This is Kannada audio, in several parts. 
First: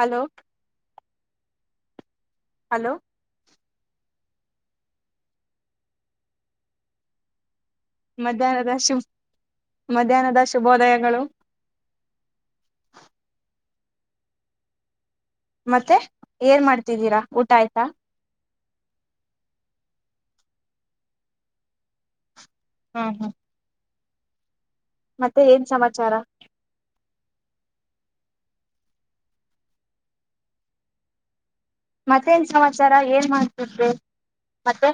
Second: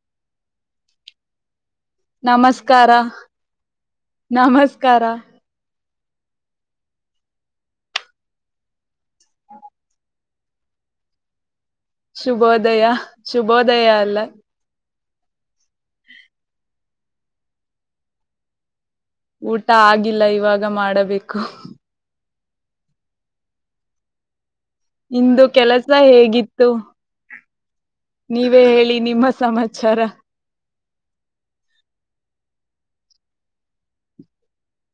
ಹಲೋ ನಮಸ್ಕಾರ ಹಲೋ ನಮಸ್ಕಾರ ಮಧ್ಯಾಹ್ನದ ಶು ಮಧ್ಯಾಹ್ನದ ಶುಭೋದಯಗಳು ಶುಭೋದಯ ಶುಭೋದಯ ಅಲ್ಲ ಮತ್ತೆ ಏನ್ ಮಾಡ್ತಿದ್ದೀರಾ ಊಟ ಆಯ್ತಾ ಊಟ ಆಗಿಲ್ಲ ಇವಾಗ ಮಾಡಬೇಕು ಹ್ಮ ಹಾ ಇಂದು ಕೆಲಸ ಸಮಾಚಾರ ಹೇಗಿತ್ತು ನೀವೇ ಹೇಳಿ ನಿಮ್ಮ ಸಮಾಚಾರ ಮತ್ತೇನ್ ಸಮಾಚಾರ ಏನ್ ಮಾಡ್ತಿದ್ದೆ ಮತ್ತೆ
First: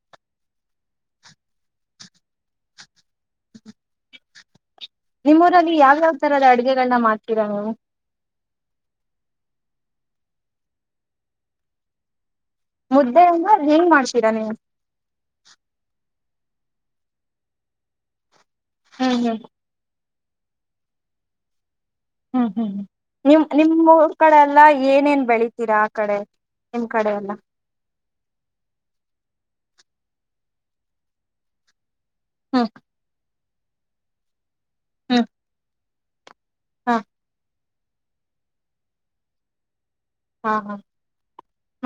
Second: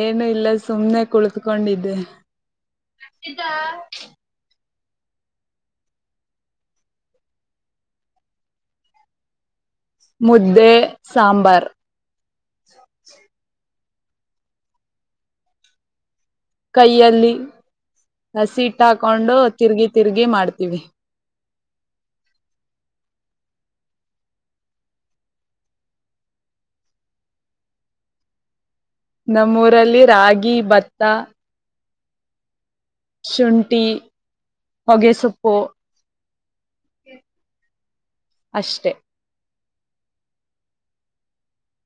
ಏನು ಇಲ್ಲ ಸುಮ್ನೆ ಕುಳತ್ಕೊಂಡಿದ್ದೆ [inaudible] ನಿಮ್ಮೂಊರಲ್ಲಿ ಯಾವ ಯಾವ್ ತರದ ಅಡ್ಗೆಗಳನ್ನ ಮಾಡ್ತೀರಾ ನೀವು ಮುದ್ದೆ ಸಾಂಬಾರ್ ಮುದ್ದೆೆ ಅಂದ್ರೆ ಅದು ಹೆಂಗ್ ಮಾಡ್ತೀರಾ ನೀವು ಕೈಯಲ್ಲಿ ಹಸಿಟ್ ಹ್ಮ್ ಹ್ಮ್ ಹಾಕೊಂಡು ತಿರ್ಗಿ ತಿರ್ಗಿ ಮಾಡ್ತೀವಿ ಹ್ಮ್ ಹ್ಮ್್ಮ ನಿಮ್ ನಿಮ್ ಊರ್ ಕಡೆ ಎಲ್ಲಾ ಏನೇನ್ ಬೆಳಿತೀರಾ ಆ ಕಡೆ ನಿಮ್ ಕಡೆ ಎಲ್ಲ ನಮ್ಮೂರಲ್ಲಿ ರಾಗಿ ಭತ್ತ ಹ್ಮ ಶುಂಠಿ ಹೊಗೆಸೊಪ್ಪು ಹಾ ಅಷ್ಟೆ ಹಾ ಹಾ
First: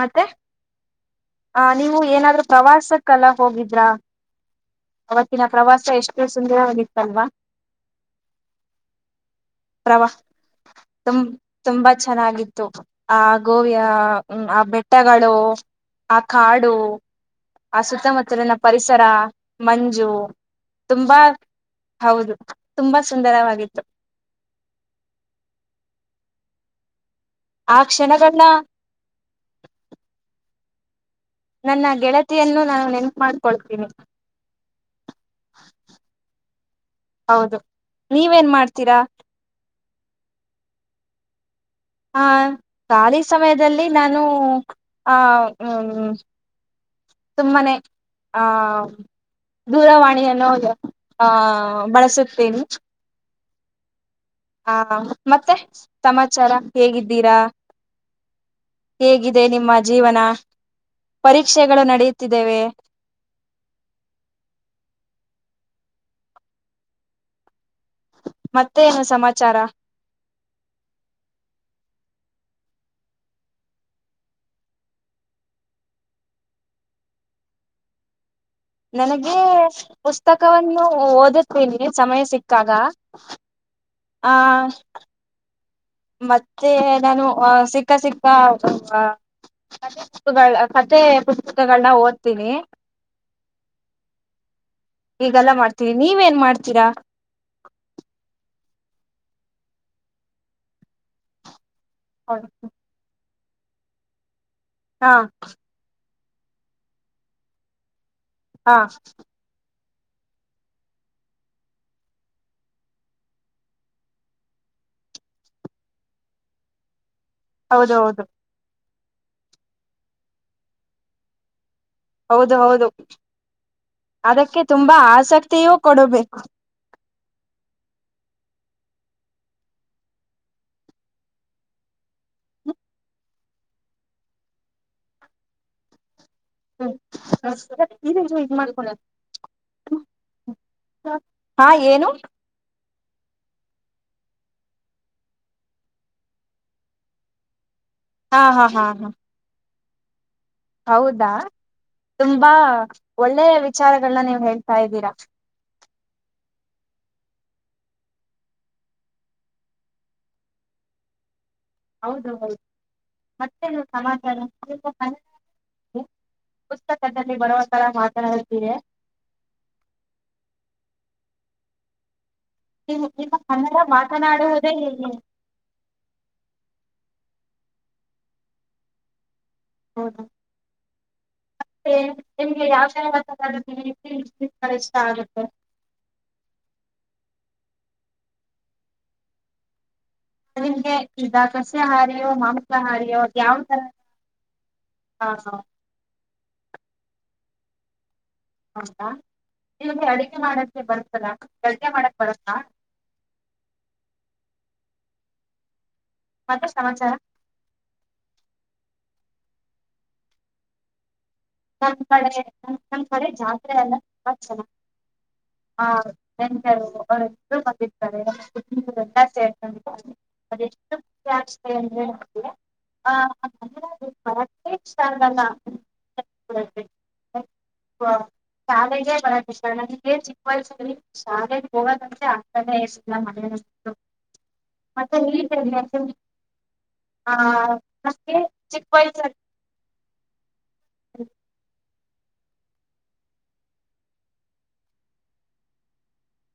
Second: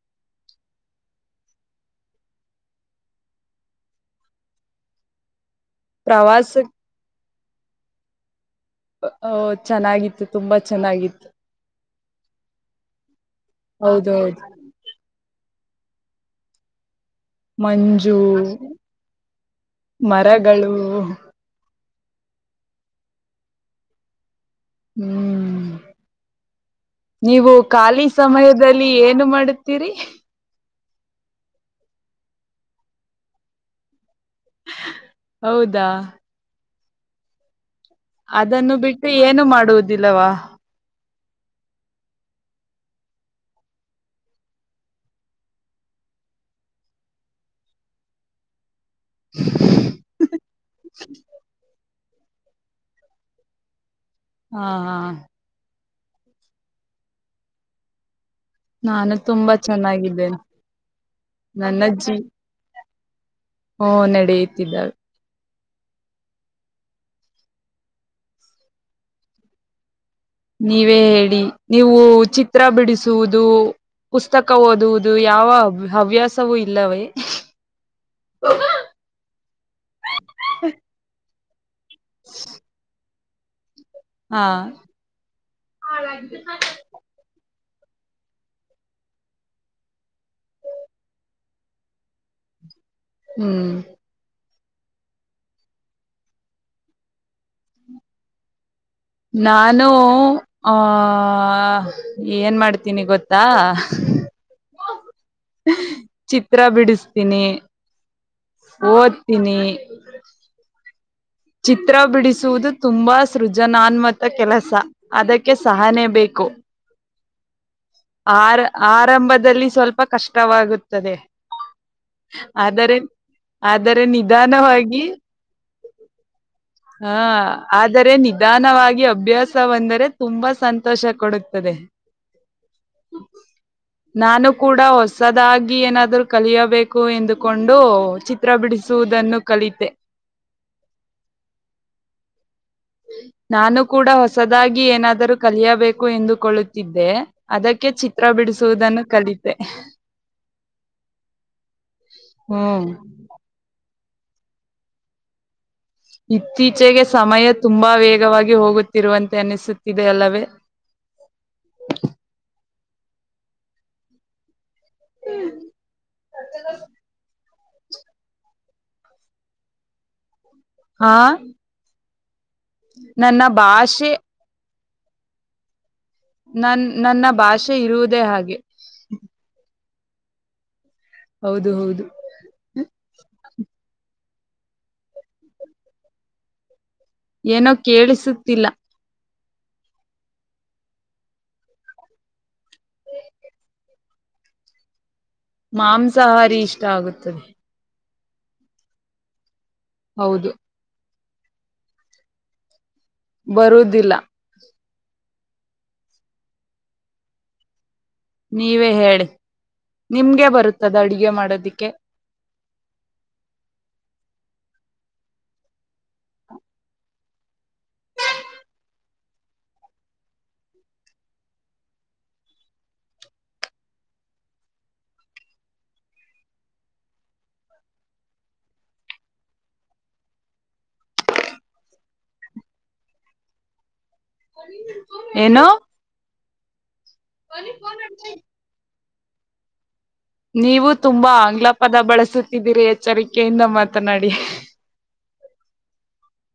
ಮತ್ತೆ ಆ ನೀವು ಏನಾದ್ರೂ ಪ್ರವಾಸಕ್ಕೆಲ್ಲ ಹೋಗಿದ್ರಾ ಅವತ್ತಿನ ಪ್ರವಾಸ ಎಷ್ಟು ಪ್ರವಾಸಕ್ ಸುಂದರವಾಗಿತ್ತಲ್ವಾ ಓ ಪ್ರವಾ ಚೆನ್ನಾಗಿತ್ತು ತುಂಬಾ ತುಂ ಚೆನ್ನಾಗಿತ್ತು ತುಂಬಾ ಚೆನ್ನಾಗಿತ್ತು ಆ ಗೋವಿಯ ಹೌದೌದು ಆ ಬೆಟ್ಟಗಳು ಆ ಕಾಡು ಆ ಸುತ್ತಮುತ್ತಲಿನ ಮಂಜು ಪರಿಸರ ಮಂಜು ಮರಗಳು ತುಂಬಾ ಹೌದು ತುಂಬಾ ಸುಂದರವಾಗಿತ್ತು ಹ್ಮ್ ನೀವು ಆ ಖಾಲಿ ಕ್ಷಣಗಳನ್ನ ಸಮಯದಲ್ಲಿ ಏನು ಮಾಡುತ್ತೀರಿ ನನ್ನ ಗೆಳತಿಯನ್ನು ನಾನು ನೆನಪು ಮಾಡ್ಕೊಳ್ತೀನಿ ಹೌದಾ ಹೌದು ನೀವೇನ್ ಅದನ್ನು ಮಾಡ್ತೀರಾ ಬಿಟ್ಟು ಏನು ಮಾಡುವುದಿಲ್ಲವಾ ಹ ಖಾಲಿ ಸಮಯದಲ್ಲಿ ನಾನು ಆ ಹ್ಮ. ತುಂಬಾನೇ ಆ. ದೂರವಾಣಿಯನ್ನು ಆ ಬಳಸುತ್ತೇನೆ. ಹಾ ಮತ್ತೆ ಸಮಾಚಾರ ಹೇಗಿದ್ದೀರಾ ನಾನು ಹೇಗಿದೆ ತುಂಬಾ ನಿಮ್ಮ ಜೀವನ ಚೆನ್ನಾಗಿದ್ದೇನೆ ಪರೀಕ್ಷೆಗಳು ನಡೆಯುತ್ತಿದ್ದೇವೆ ಹ ನಡೆಯತಿದ್ದಾವೆ ಮತ್ತೇನು ಸಮಾಚಾರ ನೀವೇ ಹೇಳಿ ನೀವು ಚಿತ್ರ ಬಿಡಿಸುವುದು ಪುಸ್ತಕ ಓದುವುದು ಯಾವ ಹವ್ಯಾಸವೂ ಇಲ್ಲವೇ [inaudible] ನನಗೆ ಪುಸ್ತಕವನ್ನು ಓದುತ್ತೀನಿ ಸಮಯ ಸಿಕ್ಕಾಗ ಹಾ ಮತ್ತೆ ನಾನು ಸಿಕ್ಕಾ ಸಿಕ್ಕಾ. ಕ ಪುಸ್ತಗಳ ಕತೆೆ ಪುಸ್ತಕಗಳನ್ನ ಓದ್ತೀನಿ. ಹ್ಮ್. ಈಗೆಲ್ಲ ಮಾಡ್ತೀನಿ ನೀವೇನ್ ಮಾಡ್ತೀರಾ. ನಾನು ಆ ಏನ್ ಮಾಡ್ತೀನಿ ಗೊತ್ತ. ಹಾ. ಹಾ. ಚಿತ್ರ ಬಿಡಿಸ್ತೀನಿ ಹಾ ಓದ್ತೀನಿ. ಚಿತ್ರ ಬಿಡಿಸುವುದು ತುಂಬಾ ಸೃಜನಾನ್ಮತ ಕೆಲಸ ಅದಕ್ಕೆ ಸಹನೆ ಬೇಕು. ಕು. ಹೌದ ಹೌದು. ಆರಂಭದಲ್ಲಿ ಸ್ವಲ್ಪ ಕಷ್ಟವಾಗುತ್ತದೆ. ಹೌದು ಹೌದು ಆದರೆ ಆದರೆ ಅದಕ್ಕೆ ತುಂಬಾ ನಿಧಾನವಾಗಿ ಆಸಕ್ತಿಯೂ ಕೊಡಬೇಕು. ಹಾ ಆದರೆ ನಿಧಾನವಾಗಿ ಅಭ್ಯಾಸ ಬಂದರೆ ತುಂಬಾ ಸಂತೋಷ ಕೊಡುತ್ತದೆ. [inaudible] ನಾನು ಕೂಡ ಹೊಸದಾಗಿ ಏನಾದ್ರು. ಹ್ಮ್ ಕಲಿಯಬೇಕು ಎಂದುಕೊಂಡು ಚಿತ್ರ ಬಿಡಿಸುವುದನ್ನು ಕಲಿತೆ. ಹಾ ಏನು. ನಾನು ಕೂಡ ಹೊಸದಾಗಿ ಏನಾದರೂ ಕಲಿಯಬೇಕು ಎಂದುಕೊಳ್ಳುತ್ತಿದ್ದೆ ಅದಕ್ಕೆ. ಕ್ಕೆ ಚಿತ್ರ ಹಾ ಹಾ ಹಾ ಬಿಡಿಸುವುದನ್ನು ಹಾ ಕಲಿತೆ. ಹೌದಾ ತುಂಬಾ ಹ್ಮ್ ಒಳ್ಳೆ ವಿಚಾರ. ನೀವ್ ಹೇಳ್ತಾ ಇದ್ದೀರಾ. ಇತ್ತೀಚೆಗೆ ಸಮಯ ತುಂಬಾ ವೇಗವಾಗಿ ಹೋಗುತ್ತಿರುವಂತೆ ಅನಿಸುತ್ತಿದೆ ಅಲ್ಲವೇ. [inaudible] ಹೌದು ಹೌದು ಮತ್ತೇನು ಸಮಾಚಾರ. ಪುಸ್ತಕದಲ್ಲಿ ಬರುವ. ತರ ಮಾತನಾಡುತೀರಾ. ಹಾ. ನಿವು ನಿಮ್ಮ ನನ್ನ ಕನ್ನಡ ಭಾಷೆ ಮಾತನಾಡುವುದೇ ಹೀಗೆ. ನನ್ ನನ್ನ ಭಾಷೆ ಇರುವುದೇ ಹಾಗೆ. ಹೌದಾ. ಹೌದು ಮತ್ತೆ ಹೌದು ನಿಮ್ಗೆ ಯಾವ್ ಕನ್ನಡ ಬರುತ್ತೆ. ಷ್ಟ ಆಗುತ್ತೆ. ಏನೋ ಕೇಳಿಸುತ್ತಿಲ್ಲ. ನಿಮ್ಗೆ ಈಗ ಸಸ್ಯಾಹಾರಿಯೋ ಮಾಂಸಹಾರಿಯೋ ಯಾವ ತರ. ಹಾ ಹಾ. ಸಹಾರಿ ಇಷ್ಟ ಆಗುತ್ತದೆ. ಹೌದಾ ನಿಮಗೆ ಅಡಿಗೆೆ ಹೌದು ಮಾಡಕ್ಕೆೆ ಬರ್ತ್ತದಾ ಅಡಿಗೆ ಮಾಡಕ್ ಬರುತ್ತಾ. ಬರುದಿಲ್ಲ ಮತ್ತೆ ಸಮಾಚಾರ ನೀವೇ ಹೇಳಿ ನಿಮ್ಗೆ ಬರುತ್ತದ ಅಡ್ಗೆ ಮಾಡ ನಮ್ ಕಡೆ ನಮ್ ಕಡೆ ಜಾತ್ರೆ ಅಲ್ಲ ಚೆಲ. [inaudible] ಎಷ್ಟುಾಸ್ತ ಅಂದತ. [inaudible] ಹಷ್ಟ ಆಲ್ಲ. [inaudible] ಹಾ. ಶಾಲೆಗೆ ಬ ಡಿಫ್ರಂಟ್ ಆ ಏನ್ ಸಿಕ್ಕಲ್ಸ ಶಾಲೆಗೆ ಹೋಗೋದಂತೆೆ ಆಗ್ತಾನೆ ಇರಲಿಲ್ಲ ಮನೇಲಿ. [unintelligible] ಮತ್ತೆ ಏನು ಹಗ ಆ. ಪೈಸರ್. ನೀವು ತುಂಬಾ ಆಂಗ್ಲ ಪದ ಬಳಸುತ್ತಿದ್ದೀರಿ ಎಚ್ಚರಿಕೆಯಿಂದ ಮಾತನಾಡಿ [unintelligible]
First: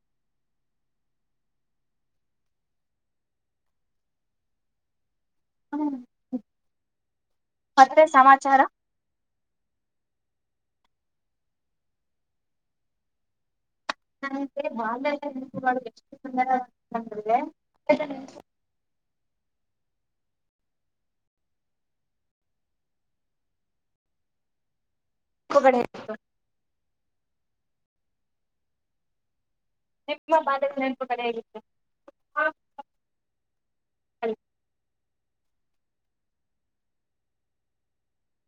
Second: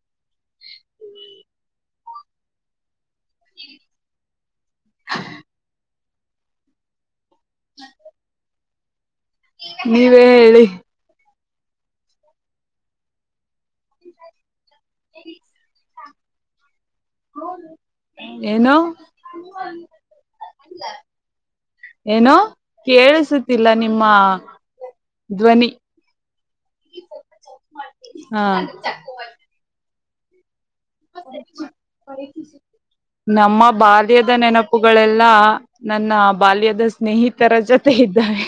[unintelligible] ಮತ್ತೆ ಸಮಾಚಾರ ನೀವೇ ಹೇಳಿ ನೆ ಬಾಲ್ಲ ನಪು ಎಷ್ಟುಂದರ ಏನೊ ಏನೋ ಕೇಳಿಸತಿಲ್ಲ ನಿಮ್ಮ ಧ್ವನಿ ಕೊಗಡೆ ಹಾ ನಿ [unintelligible] ನಮ್ಮ ಬಾಲ್ಯದ ನೆನಪುಗಳೆಲ್ಲ ಎಲ್ಲ ನನ್ನ ಬಾಲ್ಯದ ಸ್ನೇಹಿತರ ಜೊತೆ ಇದ್ದಾರೆೆ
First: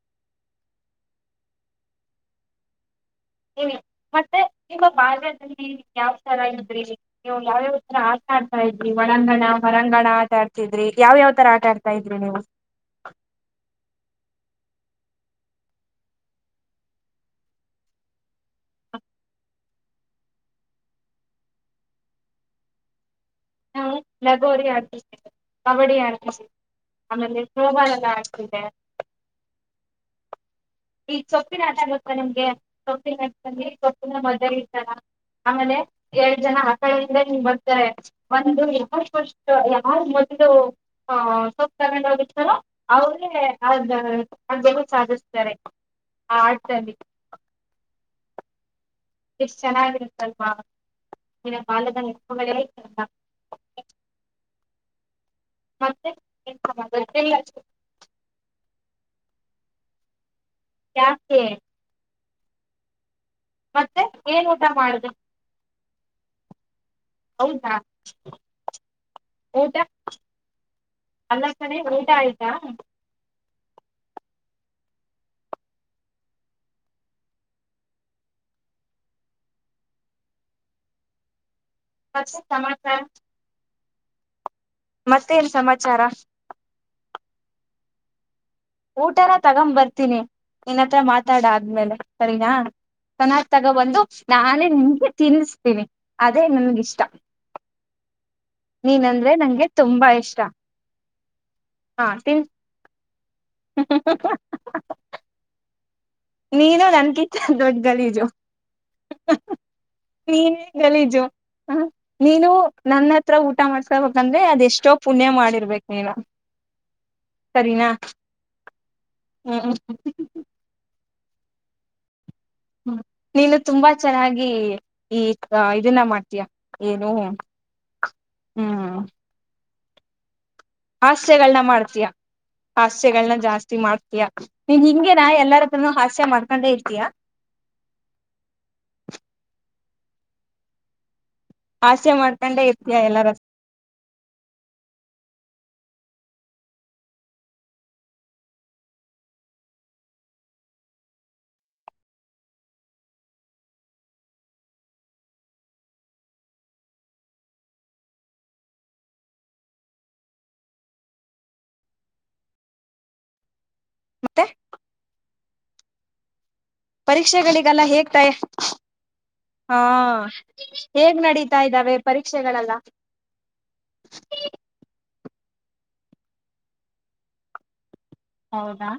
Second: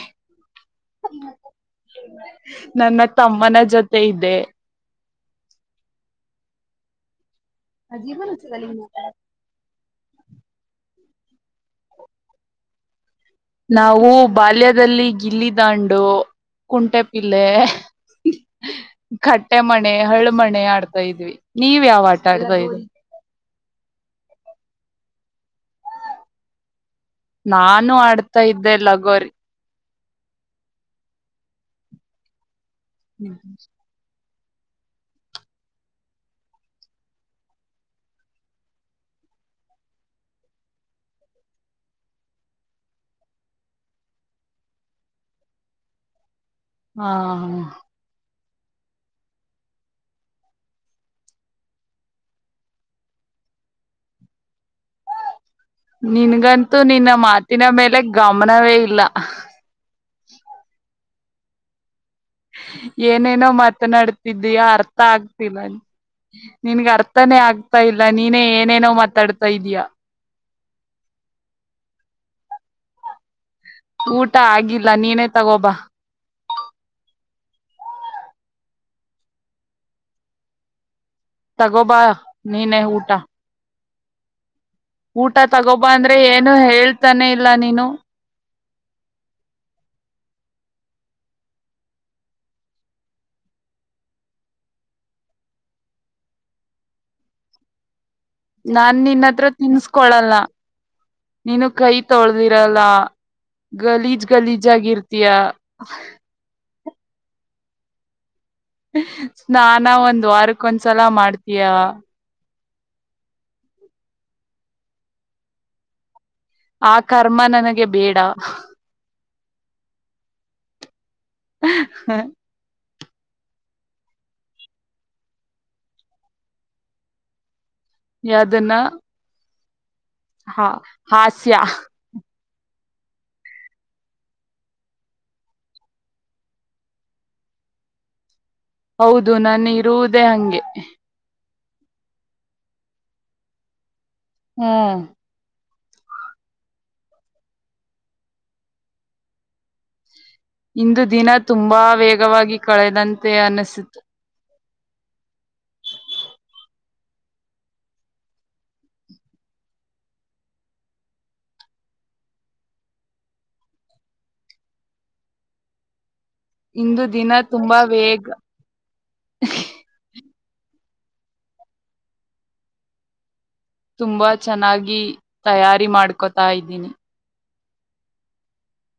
ನನ್ನ ತಮ್ಮನ ಜೊತೆ ಇದೆ ಯಾವ್ ತರ ಇದ್ರಿ ನೀವು ಯಾವ್ಯಾವ ತರ ಆಟಾಡ್ತಾ ಇದ್ರಿ ಒಳಾಂಗಣ ಹೊರ ಕಂಗಣ ಆಟಾಡ್ತಿದ್ರಿ ಯಾವ್ ಯಾವ್ ತರ ಆಟಾಡ್ತಾ ಇದ್ರಿ ನೀವು ನಾವು ಬಾಲ್ಯದಲ್ಲಿ ಗಿಿಲ್ಲಿದಂಡು ಕುಂಟೆ ಪಿಲ್ಲೆ ಕಟ್ಟೆ ಮಣೆ ಹಳು ಮಣೆ ಆಡ್ತಾ ಇದ್ವಿ ನೀವ್ ಯಾವ ಆಟ ಆಡ್ತಾ ಇದ್ವಿ ನ ಲಗೋರಿ ಆಡತಿದ್ವಿ ಕಬಡಿ ಆರ್ಪ ನಾನು ಆಡ್ತಾ ಇದ್ದೆ ಲಗೋರಿ ಈ ಸೊಪ್ಪಿನಾಟ ಆಟ ಗೊತ್ತಾ ನಿಮ್ಗೆ ಸೊಪ್ಪಿ ನಾಂದ್ರೆ ಸೊಪ್ಪಿನ ಮದ್ ತಾರ ಆಮೇಲೆ ಎರಡ್ ಜನ ಆಕಡೆ ಹಿಂದ ನಿ ಬರ್ತಾರೆ ಒಂದು ಯ ವರ್ಷ ಯಾವ ಮೊದಲು ಆ ಸಕಾರೋಗತ್ತಾರ ಅವರು ಕೊನೆ ಅದಾ ಸಾಧಿಸತಾರೆ ಹಾ ಚೆನ್ನಾಗಿತ್ತಲ್ವಾಲು ಬಾಲ್ಯದ ನೆನಪುಗಳೆ ಚಂದ [inaudible] ನಿನ್ಗಂತೂ ನಿನ್ನ ಮಾತಿನ ಮೇಲೆ ಗಮನವೇ ಇಲ್ಲ ಯಾಕೆ ಏನೇನೋ ಮತ್ತೆ ಏನ್ ಮಾತನಾಡ್ತಿದ್ದೀಯ ಊಟ ಅರ್ಥ ಮಾಡ್ದೆ ಆಗ್ತಿಲ್ಲ ನಿನ್ಗ ಅರ್ಥ ಅರ್ಥ ನೇ ಹೌದಾ ಆಗ್ತಾ ಇಲ್ಲ ನೀನೇ ಏನೇನೋ ಮಾತಾಡ್ತಾ ಊಟ ಇದೀಯಾ ಅಲ್ಲ ಸರಿ ಊಟ ಆಯ್ತಾ ಊಟ ಆಗಿಲ್ಲ ನೀನೇ ತಗೋಬ ತಗೋಬಾ ಮತ್ತೆ ನೀನೆ ಸಮಾಚಾರ ಊಟ ಊಟ ಮತ್ತೇನ್ ತಗೋಬ ಸಮಾಚಾರ ಅಂದ್ರೆ ಏನು ಹೇಳ್ತಾನೆ ಇಲ್ಲ ನೀನು ಊಟನ ತಗೊ್ ಬರ್ತೀನಿ ಇನ್ನತ್ರ ಮಾತಾಡ ಆದ್ಮೇಲೆ ಸರಿನಾ ಚೆನ್ನಾಗ ತಗೋ ಬಂದು ನಾನೇ ನಿಮ್ಗೆ ತಿನ್ನಿಸ್ತೀನಿ ಅದೇ ನನ್ಗಿಷ್ಟ [inaudible] ನಾನ್ ನೀನಂದ್ರೆ ನಿನ್ನಹತ್ರ ನಂಗೆ ತುಂಬಾ ತಿನ್ಸ್ಕೊಳಲ್ಲ ಇಷ್ಟ ನೀನು ಕೈ ಹಾ ತಿನ್ ತೊಳ್ದಿರಲ್ಲ ಗಲೀಜ್ ಗಲೀಜ್ ಆಗಿರ್ತಯ ನೀನು ನನ್ನಕಿಂತ ದೊಡ್ಡ ಗಲೀಜು ಸ್ನಾನ ಒಂದ್ ನೀನೇ ವಾರಕ್ಕೊಂದ್ಸಲ ಗಲೀಜು ಮಾಡ್ತೀಯ ಹ ನೀನು ನನ್ನ ಹತ್ರ ಊಟ ಮಾಡ್ಸಬೇಕಂದ್ರೆ ಅದ ಎಷ್ಟೋ ಪುಣ್ಯ ಮಾಡಿರ್ಬೇಕಕ್ ನೀನು ಆ ಕರ್ಮ ನನಗೆ ಬೇಡ ಹ್ಮ ಹಾ ಹ್ಮ ನೀನು ತುಂಬಾ ಚೆನ್ನಾಗಿ ಈ ಇದನ್ನ ಮಾಡ್ತೀಯ ಏನು ಯ್ದನ್ನ ಹ್ಮ್ ಹಾಸ್ಯಗಳನ್ನ ಮಾಡ್ತೀಯಾ ಹಾಸ್ಯಗಳನ್ನ ಜಾಸ್ತಿ ಮಾಡ್ತೀಯಾ ನೀನ್ ಹಿಂಗಗೆನಾ ಎಲ್ಲಾರ ಹತ್ರನು ಹಾಸ್ಯ ಮಾಡ್ಕೊಂಡೆ ಇರ್ತೀಯಾ [inaudible] ಹೌದು ನಾನು ಇರುವುದೇ ಹಂಗೆ ಆಸೆ ಮಾಡ್ಕೊಂಡೆ ಇರ್ತಯ ಎಲ್ಲಾರ ಹ್ಮ್ ಇಂದು ದಿನ ತುಂಬಾ ವೇಗವಾಗಿ ಕಳೆದಂತೆ ಅನಿಸಿತು ಮತ್ತೆ ಇಂದು ದಿನ ತುಂಬಾ ಪರೀಕ್ಷೆಗಳಿಗೆಲ್ಲ ವೇಗ ಹೇಗ್ತಾಯ ಹಾ ಹೇಗ್ ನಡೀತಾ ಇದ್ದಾವೆ ಪರೀಕ್ಷೆಗಳೆಲ್ಲ ತುಂಬಾ ಚೆನ್ನಾಗಿ ತಯಾರಿ ಮಾಡ್ಕೊತಾ ಇದ್ದೀನಿ ಹೌದಾ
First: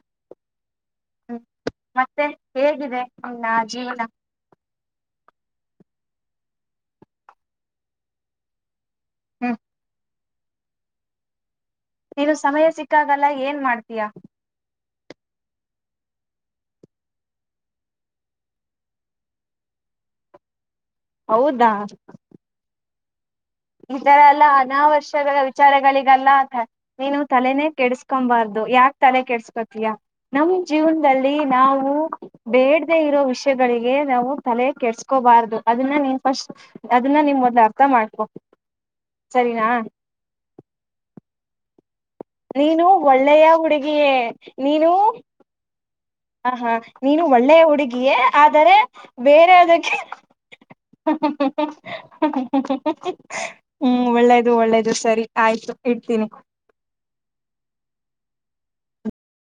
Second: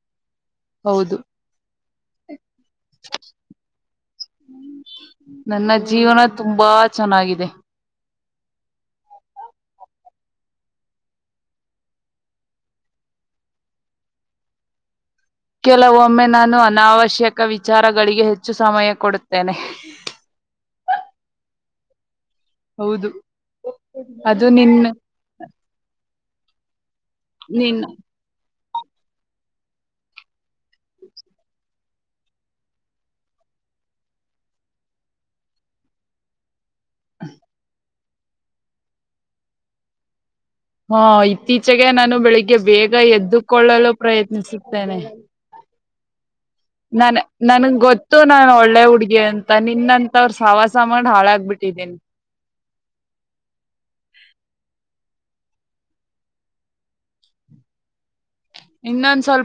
ಹೌದು ಹ್ಮ ಮತ್ತೆ ಹೇಗಿದೆ ನನ್ನ ಜೀವನ ನನ್ನ ಜೀವನ ತುಂಬಾ ಚೆನ್ನಾಗಿದೆ ಹ್ಮ್ ನೀನು ಸಮಯ ಸಿಕ್ಕಾಗಲ್ಲ ಏನ್ ಮಾಡ್ತೀಯಾ ಕೆಲವೊಮ್ಮೆ ನಾನು ಅನಾವಶ್ಯಕ ವಿಚಾರಗಳಿಗೆ ಹೆಚ್ಚು ಸಮಯ ಕೊಡುತ್ತೇನೆ ಹೌದಾ ಹೌದು ಈತರ ಎಲ್ಲ ಅದು ನಿನ್ನ ಅನಾವರ್ಶ್ಯಗಳ ವಿಚಾರಗಳಿಗೆಲ್ಲ ನೀನು ತಲೆನೇ ನಿನ್ ಕೆಡಿಸಕೊಬಾರ್ದು ಯಾಕೆ ತಲೆ ಕೆಡ್ಸ್ಕೋತಯ ನಮ ಜೀವನದಲ್ಲಿ ನಾವು ಬೇಡದೆ ಇರೋ ವಿಷಯ ಗಳ ನಾವು ತಲೆ ಕೆಡ್ಸ್ಕೋಬಾರ್ದು ಅದನ್ನ ನೀನ್ ಫಸ್ಟ್ ಅದನ್ನ ನಿಮ್ ಮೊದ್ಲು ಅರ್ಥ ಮಾಡ್ಕೋ ಸರಿನಾ ಹಾ ಇತ್ತೀಚೆಗೆ ನಾನು ಬೆಳಿಗ್ಗೆ ನೀನು ಬೇಗ ಒಳ್ಳೆಯ ಎದ್ದುಕೊಳ್ಳಲು ಹುಡುಗಿಯೇ ನೀನು ಪ್ರಯತ್ನಿಸುತ್ತೇನೆ ಹ ಹಾ ನನ್ ನೀನು ಒಳ್ಳೆಯ ನನ್ಗ್ ಹುಡುಗಿಯೇ ಗೊತ್ತು ನಾನ್ ಆದರೆ ಒಳ್ಳೆ ಹುಡ್ಗಿ ಅಂತ ಬೇರೆ ಅದಕ್ಕೆ ನಿನ್ನಂತವ್ರ ಸವಾಸ ಮಾಡ್ ಹಾಳಾಗ್ಬಿಟ್ಟಿದ್ದೀನಿ ಹ್ಮ್ ಒಳ್ಳೇದು ಒಳ್ಳೇದು ಸರಿ ಆಯ್ತು ಇಡ್ತೀನಿ ಇನ್ನೊಂದ್ ಸ್ವಲ್ಪ